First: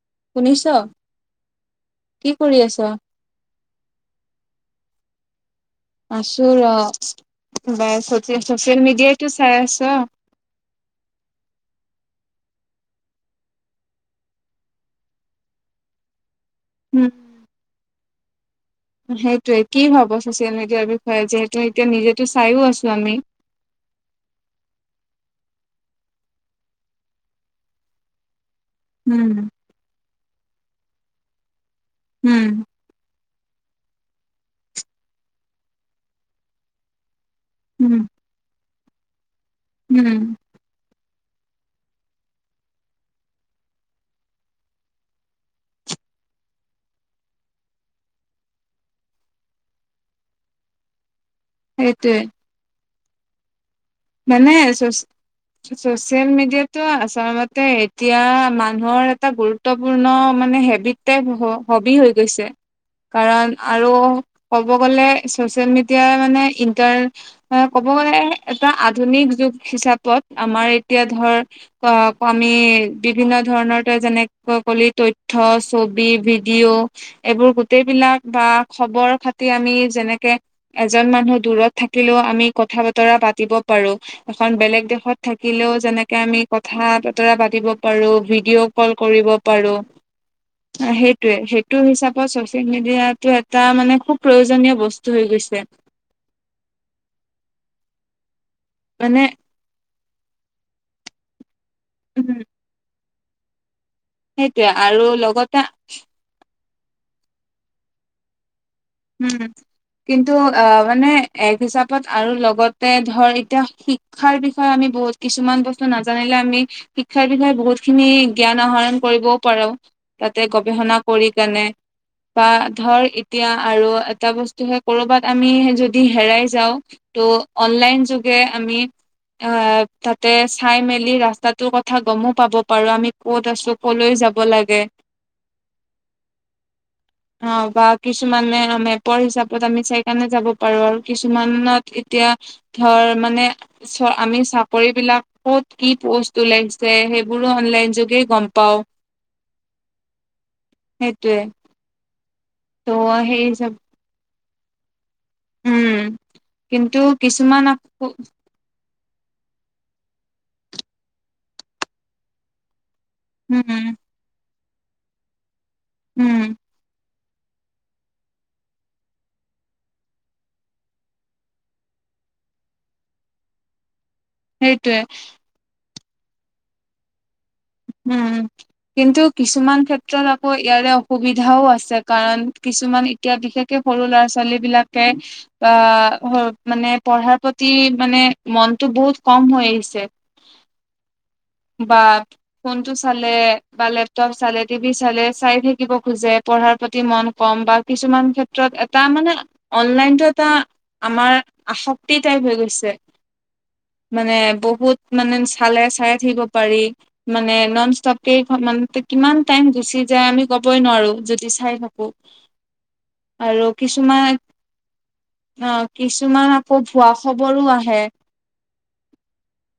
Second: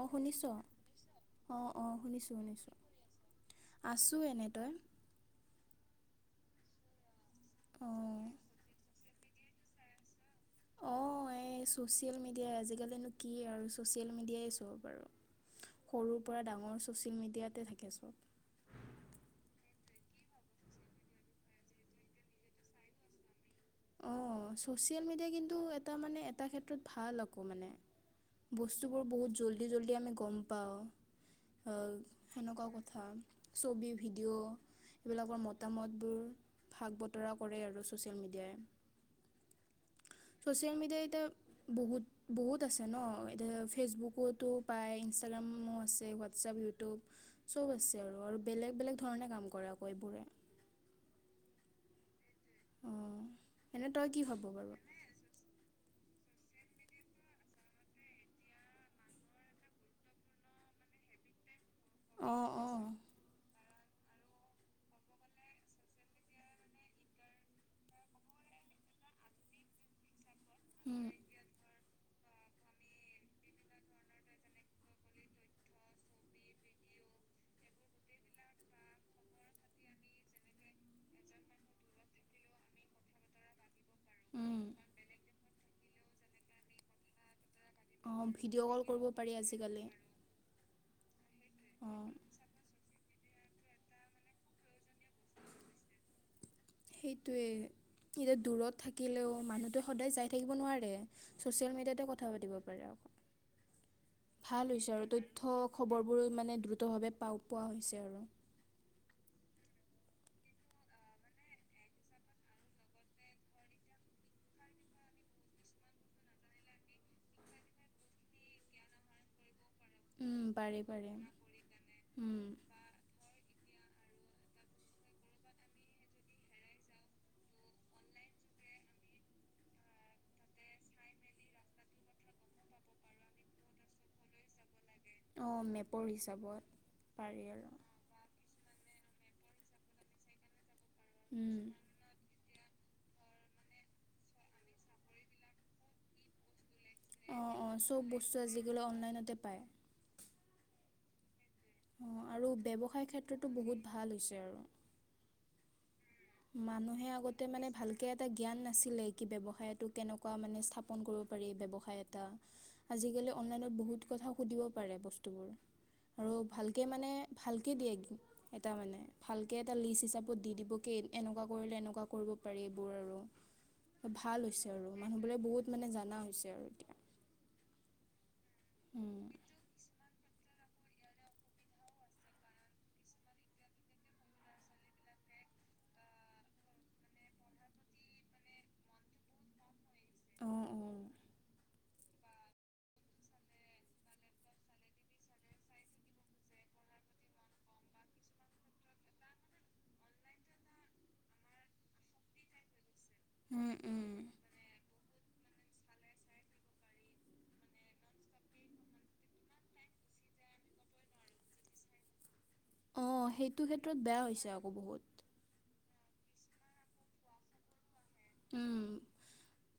অহ, শুনিছোঁ শুনিছ অহ - অহ কি শুনিছোঁ - কৰি শুনিছোঁ। আছ? আছো এনেদই। আছো ৰ' বাই অঁ চচি -চচিয়েল মিডিয়াইটো চাই আছ? [inaudible] অঁ এই চচিয়েল মিডিয়া আজিকালি নো কি আৰু চচিয়েল মিডিয়াই চব আৰু সৰু পৰা ডাঙৰ উম। ছ'চিয়েল মিডিয়াতে থাকেছোঁ। সেইটোৱে কি ভাব ছচিয়েল মিডিয়াৰ বিষয়ে যিহেতু এতিয়া নিজেতো চাইও আছো আমি? অহ, ছ'চিয়েল মিডিয়া কিন্তু এটা মানে এটা ক্ষেত্ৰত ভাল আকৌ মানে বস্তুবোৰ বহুত উম জল্দি- জল্দি আমি গম পাওঁ উম সেনেকুৱা কথা। ছবি ভিডিঅ' এইবিলাকৰ মতামতবোৰ ভাগ বত আঁতৰা কৰে আৰু উম। ছ'চিয়েল মিডিয়াই। উম চচিয়েল মিডিয়াই এতিয়া বহুত -বহুত আছে ন'এতিয়া ফেচবুকতো পায় ইনষ্টাগ্ৰামো আছে হোৱাটছআপ, ইউটিউব চব আছে আৰু বেলেগ -বেলেগ ধৰণে কাম কৰে আকৌ এইবোৰে। সেইটোৱে। উম মানে [unintelligible] ছ'চিয়েল মিডিয়াটো আচলতে এতিয়া মানুহৰ এটা গুৰুত্বপূৰ্ণ মানে হেবিট টেপ হব হবি হৈ অঁ গৈছে। অঁ কাৰণ আৰু ক'ব গলে চচিয়েল মিডিয়াই মানে ইণ্টাৰ ক মই এটা আধুনিক যুগ হিচাপত আমাৰ এতিয়া উম ধৰ [unintelligible] বিভিন্ন ধৰণৰ তই যেনেকৈ কলি তথ্য, ছবি, ভিডিঅ' এইবোৰ গোটেইবিলাক বা খবৰ -খাতি আমি যেনেকে এজন মানুহ দূৰত থাকিলেও আমি কথা বতৰা পাত পাতিব পাৰো এখন উম বেলেগ দেশত থাকিলেও যেনেকে আমি কথা- বতৰা পাতিব পাৰোঁ ভিডিঅ কল কৰিব পাৰোঁ সেইটোৱে -সেইটো অঁ হিচাপত চচিয়েল মিডিয়াটো এটা মানে খুব প্ৰয়োজনীয় বস্তু হৈ গৈছে। [inaudible] সেইটোৱে এতিয়া দূৰত মানে থাকিলেও মানুহটো সদায় যাই থাকিব নোৱাৰে ছ'চিয়েল মিডিয়াতে কথা উম পাতিব পাৰে আ সেইটোৱে ভাল হৈছে আৰু তথ্য লগতে খবৰ বোৰো মানে দ্ৰুত ভাৱে পাও পোৱা হৈছে আৰু। উম কিন্তু, অ' মানে এক হিচাপত আৰু লগতে ধৰ এতিয়া শিক্ষাৰ বিষয়ে আমি বহুত কিছুমান বস্তু নাজানিলে আমি শিক্ষাৰ বিষয়ে বহুত খিনি জ্ঞান আহৰণ কৰিবও পাৰো। তাতে উম পাৰি গৱেষণা পাৰি কৰি কেনে উম বা ধৰ এতিয়া আৰু এটা বস্তু হে কৰবাত আমি যদি হেৰাই যাওঁ ত ' অনলাইন যোগে আমি অহ, তাতে চাই মেলি ৰাস্তাটোৰ কথা গমো পাব পাৰো আমি ক'ত আছো কলৈ য যাব লাগে। অহ, মেপৰ হিচাপত পাৰি অ আৰু। বা কিছুমানে মেপৰ হিচাপত আমি চাই কেনে যাব পাৰো আৰু উম কিছুমানত এতিয়া ধৰ মানে চ আমি চাকৰি বিলাক ক'ত কি প'ষ্ট ওলাইছে যে অঁ সেইবোৰো অঁ অনলাইন চব যোগে বস্তু গম পাও আজিকালি অনলাইনতে পায় সেইটোৱে। অঁ আৰু ব্যৱসায়ৰ ক্ষেত্ৰতো বহুত ভাল হৈছে আৰু উম কিন্তু মানুহে আগতে কিছুমান মানে ভালকে এটা জ্ঞান নাছিলে কি ব্যবসায়টো কেনেকুৱা বা মানে স্থাপন কৰিব পাৰি ব্যৱসায় এটা আজিকালি অনলাইনত উম বহুত কথা সুধিব পাৰে বস্তুবোৰ আৰু উম ভালকে মানে ভালকে দিয়ে এটা মানে ভালকে এটা লিষ্ট হিচাপত দি দিব এনেকুৱা কৰিলে এনেকুৱা কৰিব পাৰি এইবোৰ আৰুৰ্কৰ্ ভাল হৈছে আৰু সেইটোয়ে মানুহবোৰে বহুত মানে জাননা হৈছে আৰু এতিয়া উম কিন্তু উম। কিছুমান ক্ষেত্ৰত আ ইয়াৰে অসুবিধাও আছে কাৰণ কিছুমান এতিয়া বিশেষকে সৰু ল'ৰা ছোৱালী বিলাকে অ মানে পঢ়াৰ প্ৰতি মানে মনতটো বহুত কম হৈ আহিছে অঁ অঁ বাৰ ফোনটো চালে বা লেপটপ চালে টিভি চালে চাই থাকিব খোজে পঢ়াৰ প্ৰতি মন কম বা কিছুমান ক্ষেত্ৰত এটা মানে অনলাইনতটো এটা আমাৰ আসক্তক্তি টাইপ হৈ গৈছে উম উম মানে বহুত মানে চালে চাই থাকিব পাৰি মানে নন ষ্টপক কিমান টাইম গুচি যায় আমি কবই নোৱাৰো যদি চাই থাকো অ আৰু সেইটো ক্ষেত্ৰত বেয়া কিছুমান হৈছে আকৌ বহুত অ কিছুমান আকৌ ভুৱা খবৰো আহে উম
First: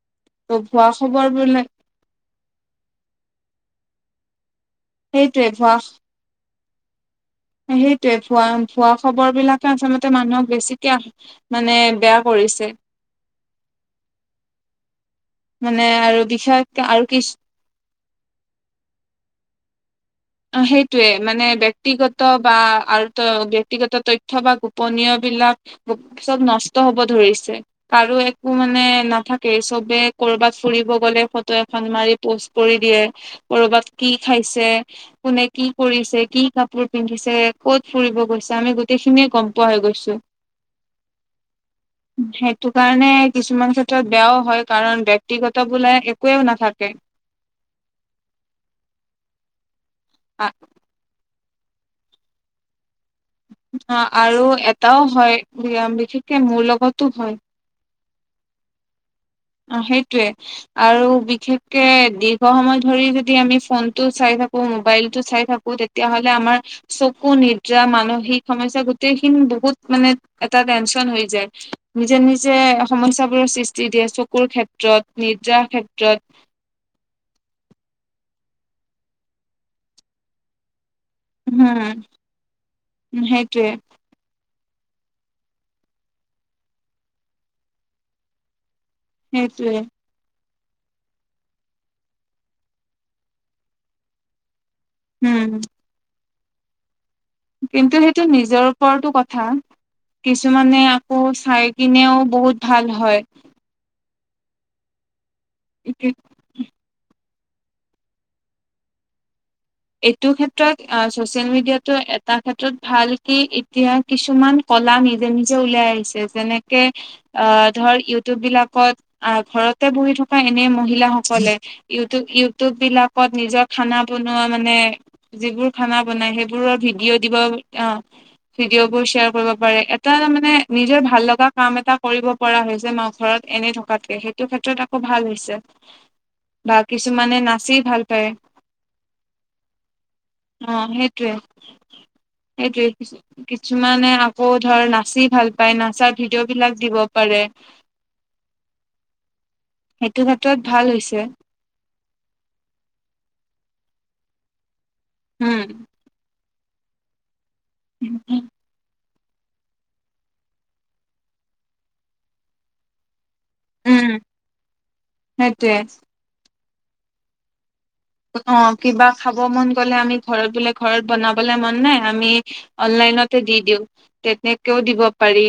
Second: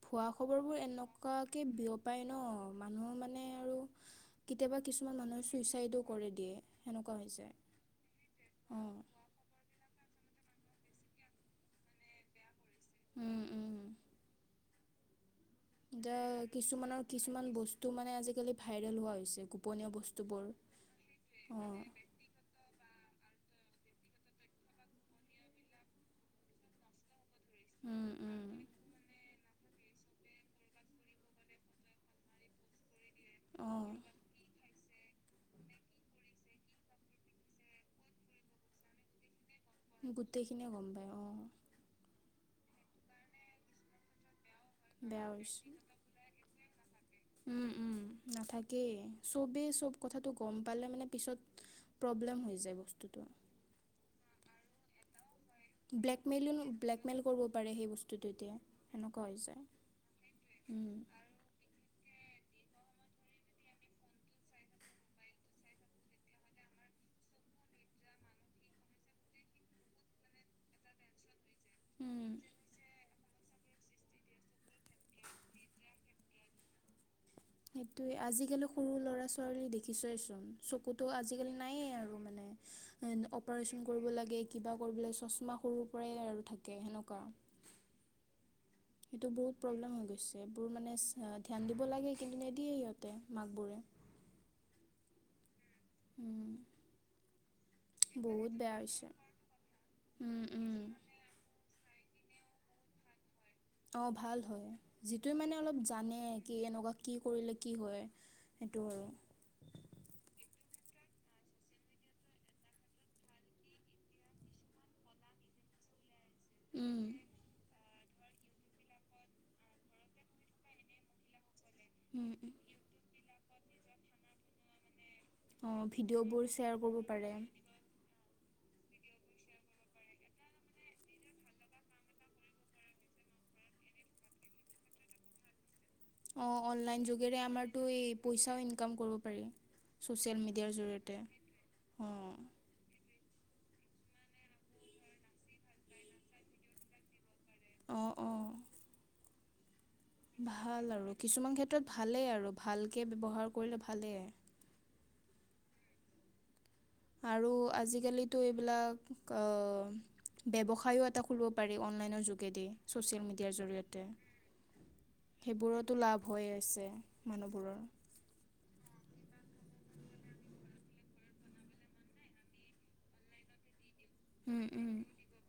ভুৱা খবৰ ত' বোৰ ভুৱা খবৰ এনেকুৱাকে বিলাক বিয়প উপায় ন মানুহ মানে আৰু কেতিয়াবা কিছুমান মানুহে সেইটোৱে চুইচাইডো কৰে দিয়ে সেনেকুৱা হৈছে। সেইটোয়ে ভুৱা ভুৱা অঁ খবৰ বিলাকে আচল্ততে মানুহৰ বেছিকে মানে বেয়া কৰিছে উম উম মানে আৰু এ বিশেষকে কিছুমানৰ আৰু কিছু কিছুমান বস্তু মানে আজিকালি ভাইৰেল হোৱা হৈছে গোপনীয় বস্তু অ সেইটয়ে মানে ব্য্ক্তিগত বা ত ব্য়ক্তিগত তথ্য বা গোপনীয় বিলাক চব নষ্ট হব ধৰিছে উম কাৰো উম একো মানে নাথাকে চবে কৰবাত ফুৰিব গ'লে ফটো এখন মাৰি পোষ্ট কৰি দিয়ে কৰবাত অঁ কি খাইছে কোনে কি কৰিছে কি কাপোৰ পিন্ধিছে ক'ত ফুৰিব গৈছে আমি গোটেই খিনিয়ে ক'ম গোটেইখিনিয়ে গম পায় অ সেইটো কাৰণে কিছুমান ক্ষেত্ৰত বেয়াও হয় কাৰণ বেয়া হৈছে ব্য়ক্তিগত বোলে একোৱে নাথাকে উম উম নাথাকেই চবেই চব কথাটো আ গম পালে মানে পিছত প্ৰব্লেম হৈ যায় বস্তুতটো অ আৰু এটাও হয়চঢ়ঢ়্যঢ় ব্লেকমেইলো ব্লেকমেইল কৰিব পাৰে সেই বস্তুতটো এতিয়া স অ সেইটোৱে আৰু বিশেষকে সময় ধৰি যদি আমি ফোনতটো চাই থাকো মোবাইলতটো চাই থাকো তেতিয়াহ'লে আমাৰ চকু নিদ্ৰা মানসিক সমস্যা গোটেইখিনি বহুত মানে এটা টেনচন হৈ যায় নিজে উম নিজে সমস্যাবোৰৰ সৃষ্টি দিয়ে চ ককুৰ ক্ষেত্ৰত নিৰ্জা ক্ষেত্ৰত সেইটোয়ে আজিকালি সৰু লৰা ছোৱালী দেখিছয়ে চোন চ তো আজিকালি নায়ে হম আৰু মানে সেইটোৱে অপাৰচন কৰিব লাগে কিবা কৰিবলৈ চশমা সৰুৰ পৰাই আৰু থাকে সেনেকুৱা সেইটো বহুত সেইটোৱে প্ৰব্লেম হৈ গৈছে সবোৰ মানে ধ্যান দিব লাগে কিন্তু নিদিয়ে সিহঁতে মাক বোৰে উম কিন্তু সেইটো বহুত নিজৰ বেয়া হৈছে ওপৰতো কথা উম, উম, কিছুমানে আকৌ চাই কিনেও বহুত ভাল হয় অ ভাল হয় যিটোে মানে অলপ জানে কি এনেকুৱা কি কৰিলে কি হয় সেইটো আৰু এইটো ক্ষেত্ৰত ছচিয়েল মিডিয়াতটো এটা ক্ষেত্ৰত ভাল কি এতিয়া কিছুমান নি উ যেনে উম, ধৰ ইউটিউব বিলাকত আ ঘৰতে বহি থকা এনে মহিলাাসকলে ইউটিব উম, ইউটিউব বিলাকত নিজৰ খানা বনোৱা মানে যিবোৰ অঁ খানা বনাই ভিডিঅ'বোৰ শ্বেয়াৰ সেইবোৰৰ কৰিব ভিডিঅ' পাৰে দিব অ ভিডিঅ' বোৰ শ্বেয়াৰ কৰিব পাৰে এটা মানে নিজৰ ভাল লগা কাম এটা কৰিব পৰা হৈছে মা ঘৰত এনেই থকাতকে সেইটো ক্ষেত্ৰত আকৌ ভাল হৈছে অ বা অনলন কিছুমানে যেৰে নাচি আমাৰ ভাল পায় পইচা ইনক কৰিব পাৰ অ সেইটোৱে অঁ সেইটোৱে কিছুমানে আকৌ ধৰ নাচি ভাল পায় নাচাৰ ভিডিঅ' বিলাক দিব পাৰে অঁ অঁ সেইটো ক্ষেত্ৰত ভাল আৰু হৈছে কিছুমান ক্ষেত্ৰত ভালেই আৰু ভালকে ব্যৱহাৰ কৰিলে ভালেই উম আৰু আজিকালিতো এইবিলাক ব্যৱসায়ো এটা কৰিব পাৰি অনলাইনৰ যোগেদি ছ'চিয়েল মড য়াৰ জৰিয়তে উম সেইটোৱে সেইবোৰতো লাভ হৈ আছে মানুহবোৰৰ অ কিবা খাব মন গলে আম ঘ ব ঘ বনাবলে মন নাই আমি দি দিওঁ উম তেনেকেও উম দিব পাৰি।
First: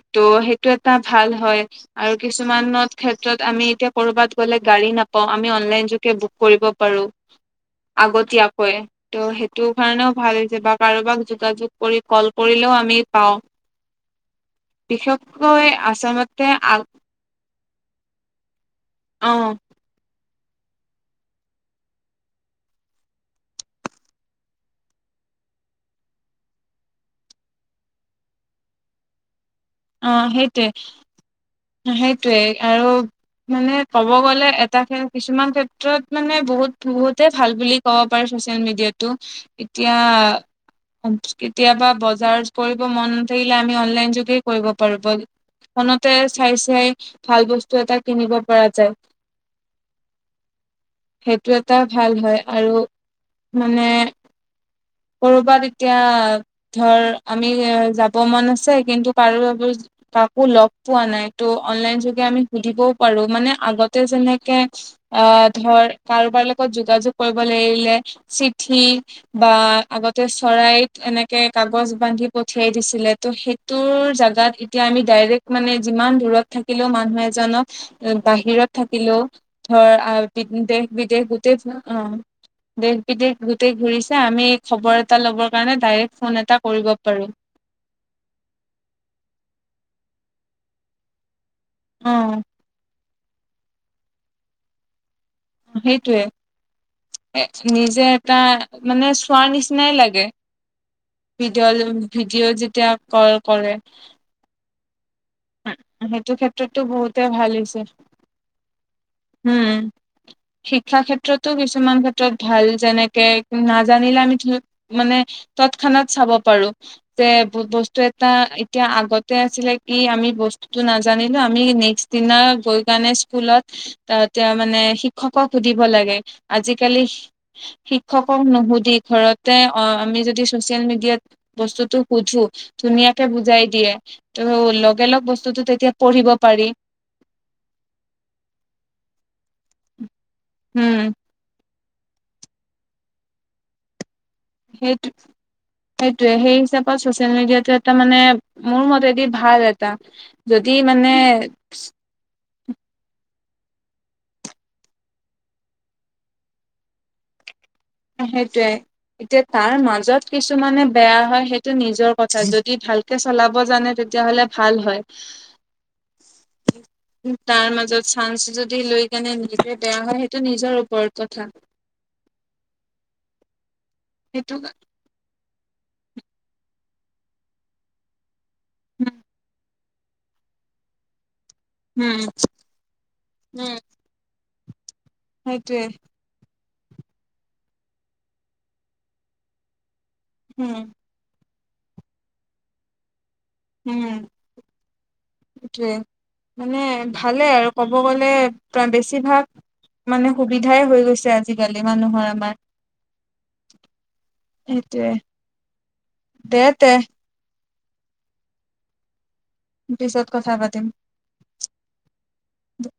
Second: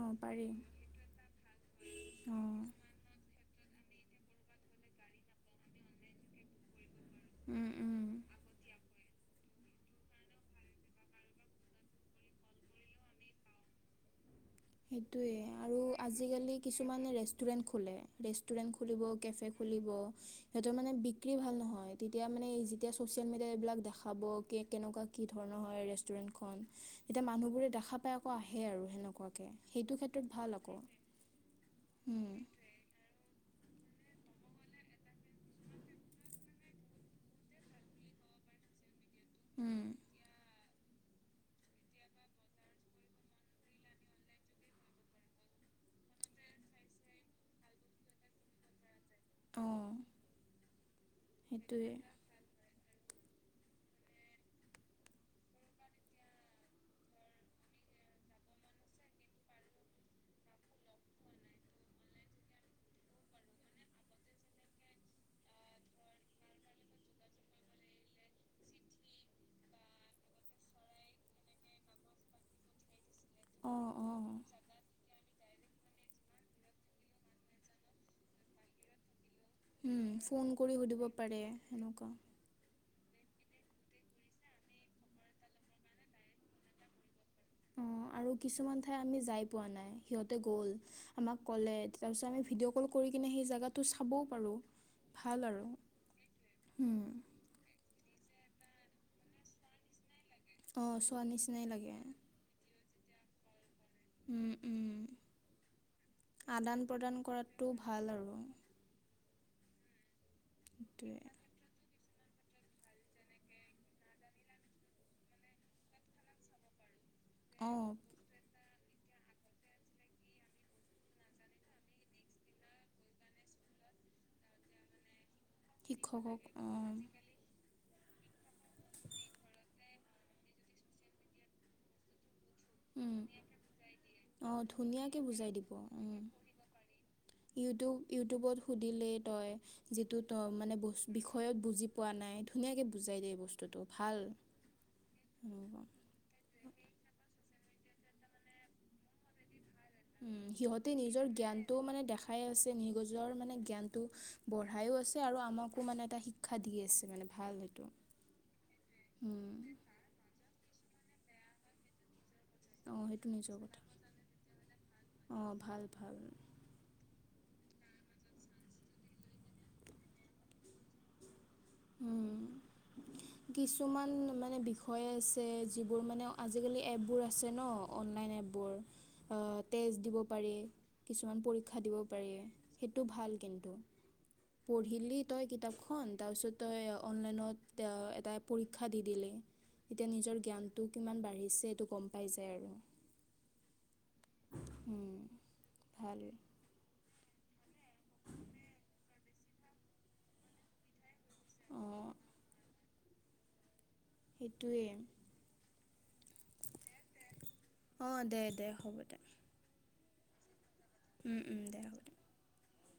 অঁ ত' পাৰি সেইটো এটা ভাল হয় আৰু অঁ কিছুমানত ক্ষেত্ৰত আমি। এতিয়া কৰবাত গ'লে গাড়ী নাপাও আমি অনলাইন যোগে বুক কৰিব পাৰো। উম উম আগতি কৈ এ। ত' সেইটো কাৰণেও ভাল যে বা কাৰোবাক যোগাযোগ কৰি কল কৰিলেও আমি পাওঁ। [unintelligible] সেই বিশেষকৈ আৰু আচলতে আজালি আ কিছু ৰেুৰে খোলে। খুলিব অ কেফে খুলিব। ড়ঢ়ড়্য সিহঁতৰ মানে বিক্ৰী ভাল নহয় তেতিয়া মানে যেতিয়া চচিয়েল মিডিয়া এইবিলাক দেখাব কে কেনেকুৱা কি ধৰণৰ। ৰেষ্টুৰেন্ট খন এতিয়া মানুহ বোৰে দেখা পাই আকৌ আহে আৰু সেনেকুৱাকে। সেইটো অ ক্ষেত্ৰত ভাল আকৌ সেইটোৱে সেইটোৱে উম, আৰু। মানে ক'ব গ'লে এটা কিছুমান ক্ষেত্ৰত মানে বহুত বহুতে ভাল বুলি ক'ব পাৰি। চেল মিডিয়টো উম, এতিয়া। কেতিয়াবা বজাৰ কৰিব মন নাথাকিলে আমি অনলাইন যোগে। কৰিব পাৰিব ফোনতে চাই চাই ভাল বস্তু এটা কিনিব পৰা যায়। ত। সেইটো এটা ভাল হয় আৰু মানে। কৰবাত এতিয়া ধৰ আমি যাব মন আছে কিন্তু। কাকো সুধিব পৰা নাই অনলাইন সুধি বও পাৰো মানে আগতে যে। তেনেকে অ ধৰ কাৰোবাৰ লগত যোগাযোগ কৰিব লাগিলে চিঠি। বা আগতে চৰাইত এনেকে কাগজ বান্ধি পঠিয়াই দিছিলে ত' অঁ সেইটোৰ। অঁ জাগাত এতিয়া আমি ডাইৰেক্ট মানে যিমান দূৰত থাকিলেও মানুহ এজনক বাহিৰত থাকিলেও। থ উম, ফোন কৰি দেশ সুধিব বিদেশ পাৰে গোটেই অ সেনেকুৱা দে। গোট ঘূৰিছে আমি খবৰ এটা লবৰ কাৰণে ডাইৰেক্ট ফোন এটা কৰিব পাৰো। অ আৰু কিছুমান ঠাই আমি যাই পোৱা নাই সিহঁতে গ'ল আমাক। লে অ তাৰ পিছত আমি ভিডিঅ' কল কৰি কিনে সেই জাটো চাবও পাৰো। সেইটোৱে নিজে। এটা মানে চোৱাৰ নিচিনাই লাগে অঁ চোৱা নিচিনাই ভিডিঅ' লাগে ভিডিঅ' যেতিয়া। ক কৰেলে। উম, উম। সেইটো আদান ক্ষেত্ৰতো প্ৰদান বহুতে ভাল কৰাটো হৈছে। আৰু উম শিক্ষা সেইটোৱে ক্ষেত্ৰতো কিছুমান ক্ষেত্ৰ। ত ভাল যেনেকে নাজানিলে আমি ধ মানে তৎক্ষণাত চাব পাৰো। অঁ বস্তু এটা। এতিয়া আগতে আছিলে কি আমি বস্তুতটো নাজানিলো আমি নেক্স দিনা গৈ গানে স্কুলত। ত তেওঁ মানে শিক্ষকক সুধিব লাগে শিক্ষকক অঁ আজিকালি। শিক্ষকক নুসুধি ঘৰতে অ আমি যদি চচিয়েল মিডিয়াত বস্তুতটো সুধো। ধুনীয়াকে বুজাই দিয়ে ত' অঁ লগে ধুনীয়াকৈ লগ বুজাই বস্তুতটো দিব তেতিয়া উম, পঢ়িব পাৰি। ইউটিউব ইউটিউবত সুধিলেই তই। যিটো ত মানে হম বিষয়ত বুজি পোৱা নাই ধুনীয়াকৈ বুজাই দিয়ে বস্তুটো ভাল। সেইটো সেইটোয়ে সেই হিচাপত চচিয়েল মিডিয়টো। তাৰ মানে মোৰ মতেদি ভাল। এটা উম যদি সিহঁতে মানে নিজৰ জ্ঞানতটোও মানে দেখাই আছে। নিগজৰ মানে জ্ঞানটো বঢ়াইও আছে আৰু আমাকো মানে এটা শিক্ষা দি আছে মানে ভাল। সেইটোৱে এতিয়া উম, তাৰ মাজত কিছুমানে বেয়া হয় সেইটো নিজৰ। যদি অঁ ভালকে সেইটো নিজৰ চলাব কথা জানে তেতিয়াাহলে ভাল হয়। অঁ ভাল ভাল উম। তাৰ মাজত চানস যদি লৈ কেনে নিজে বেয়া হয় সেইটো নিজৰ ওপৰত কথা। উম। কিছুমান সেইটো মানে বিষয়ে আছে। যিবোৰ মানে আজিকালি এপবোৰ আছে ন অনলাইন এপবোৰ উম টেষ্ট দিব পাৰি কিছুমান পৰীক্ষা দিব উম পাৰে সেইটো ভাল কিন্তু পঢ়িলি তই সেইটোৱে কিতাপখন তাৰপিছত তই অনলাইনত এটা পৰীক্ষা দি দিলে এতিয়া নিজৰ উম জ্ঞানটো কিমান বাঢ়িছে এইটো গম পাই যায় আৰু উম উম, সটোৱেই ভাল মানে ভালে আৰু ক'ব গ'লে বেছিভাগ মানে সুবিধাই হৈ গৈছে আজিকালি অঁ মানুহৰ আমাৰ সেইটোৱে সেইটোয়ে দে তেমম্প অঁ দে দে হ'ব দে পিছত কথা পাতিম উম উম দে হব দ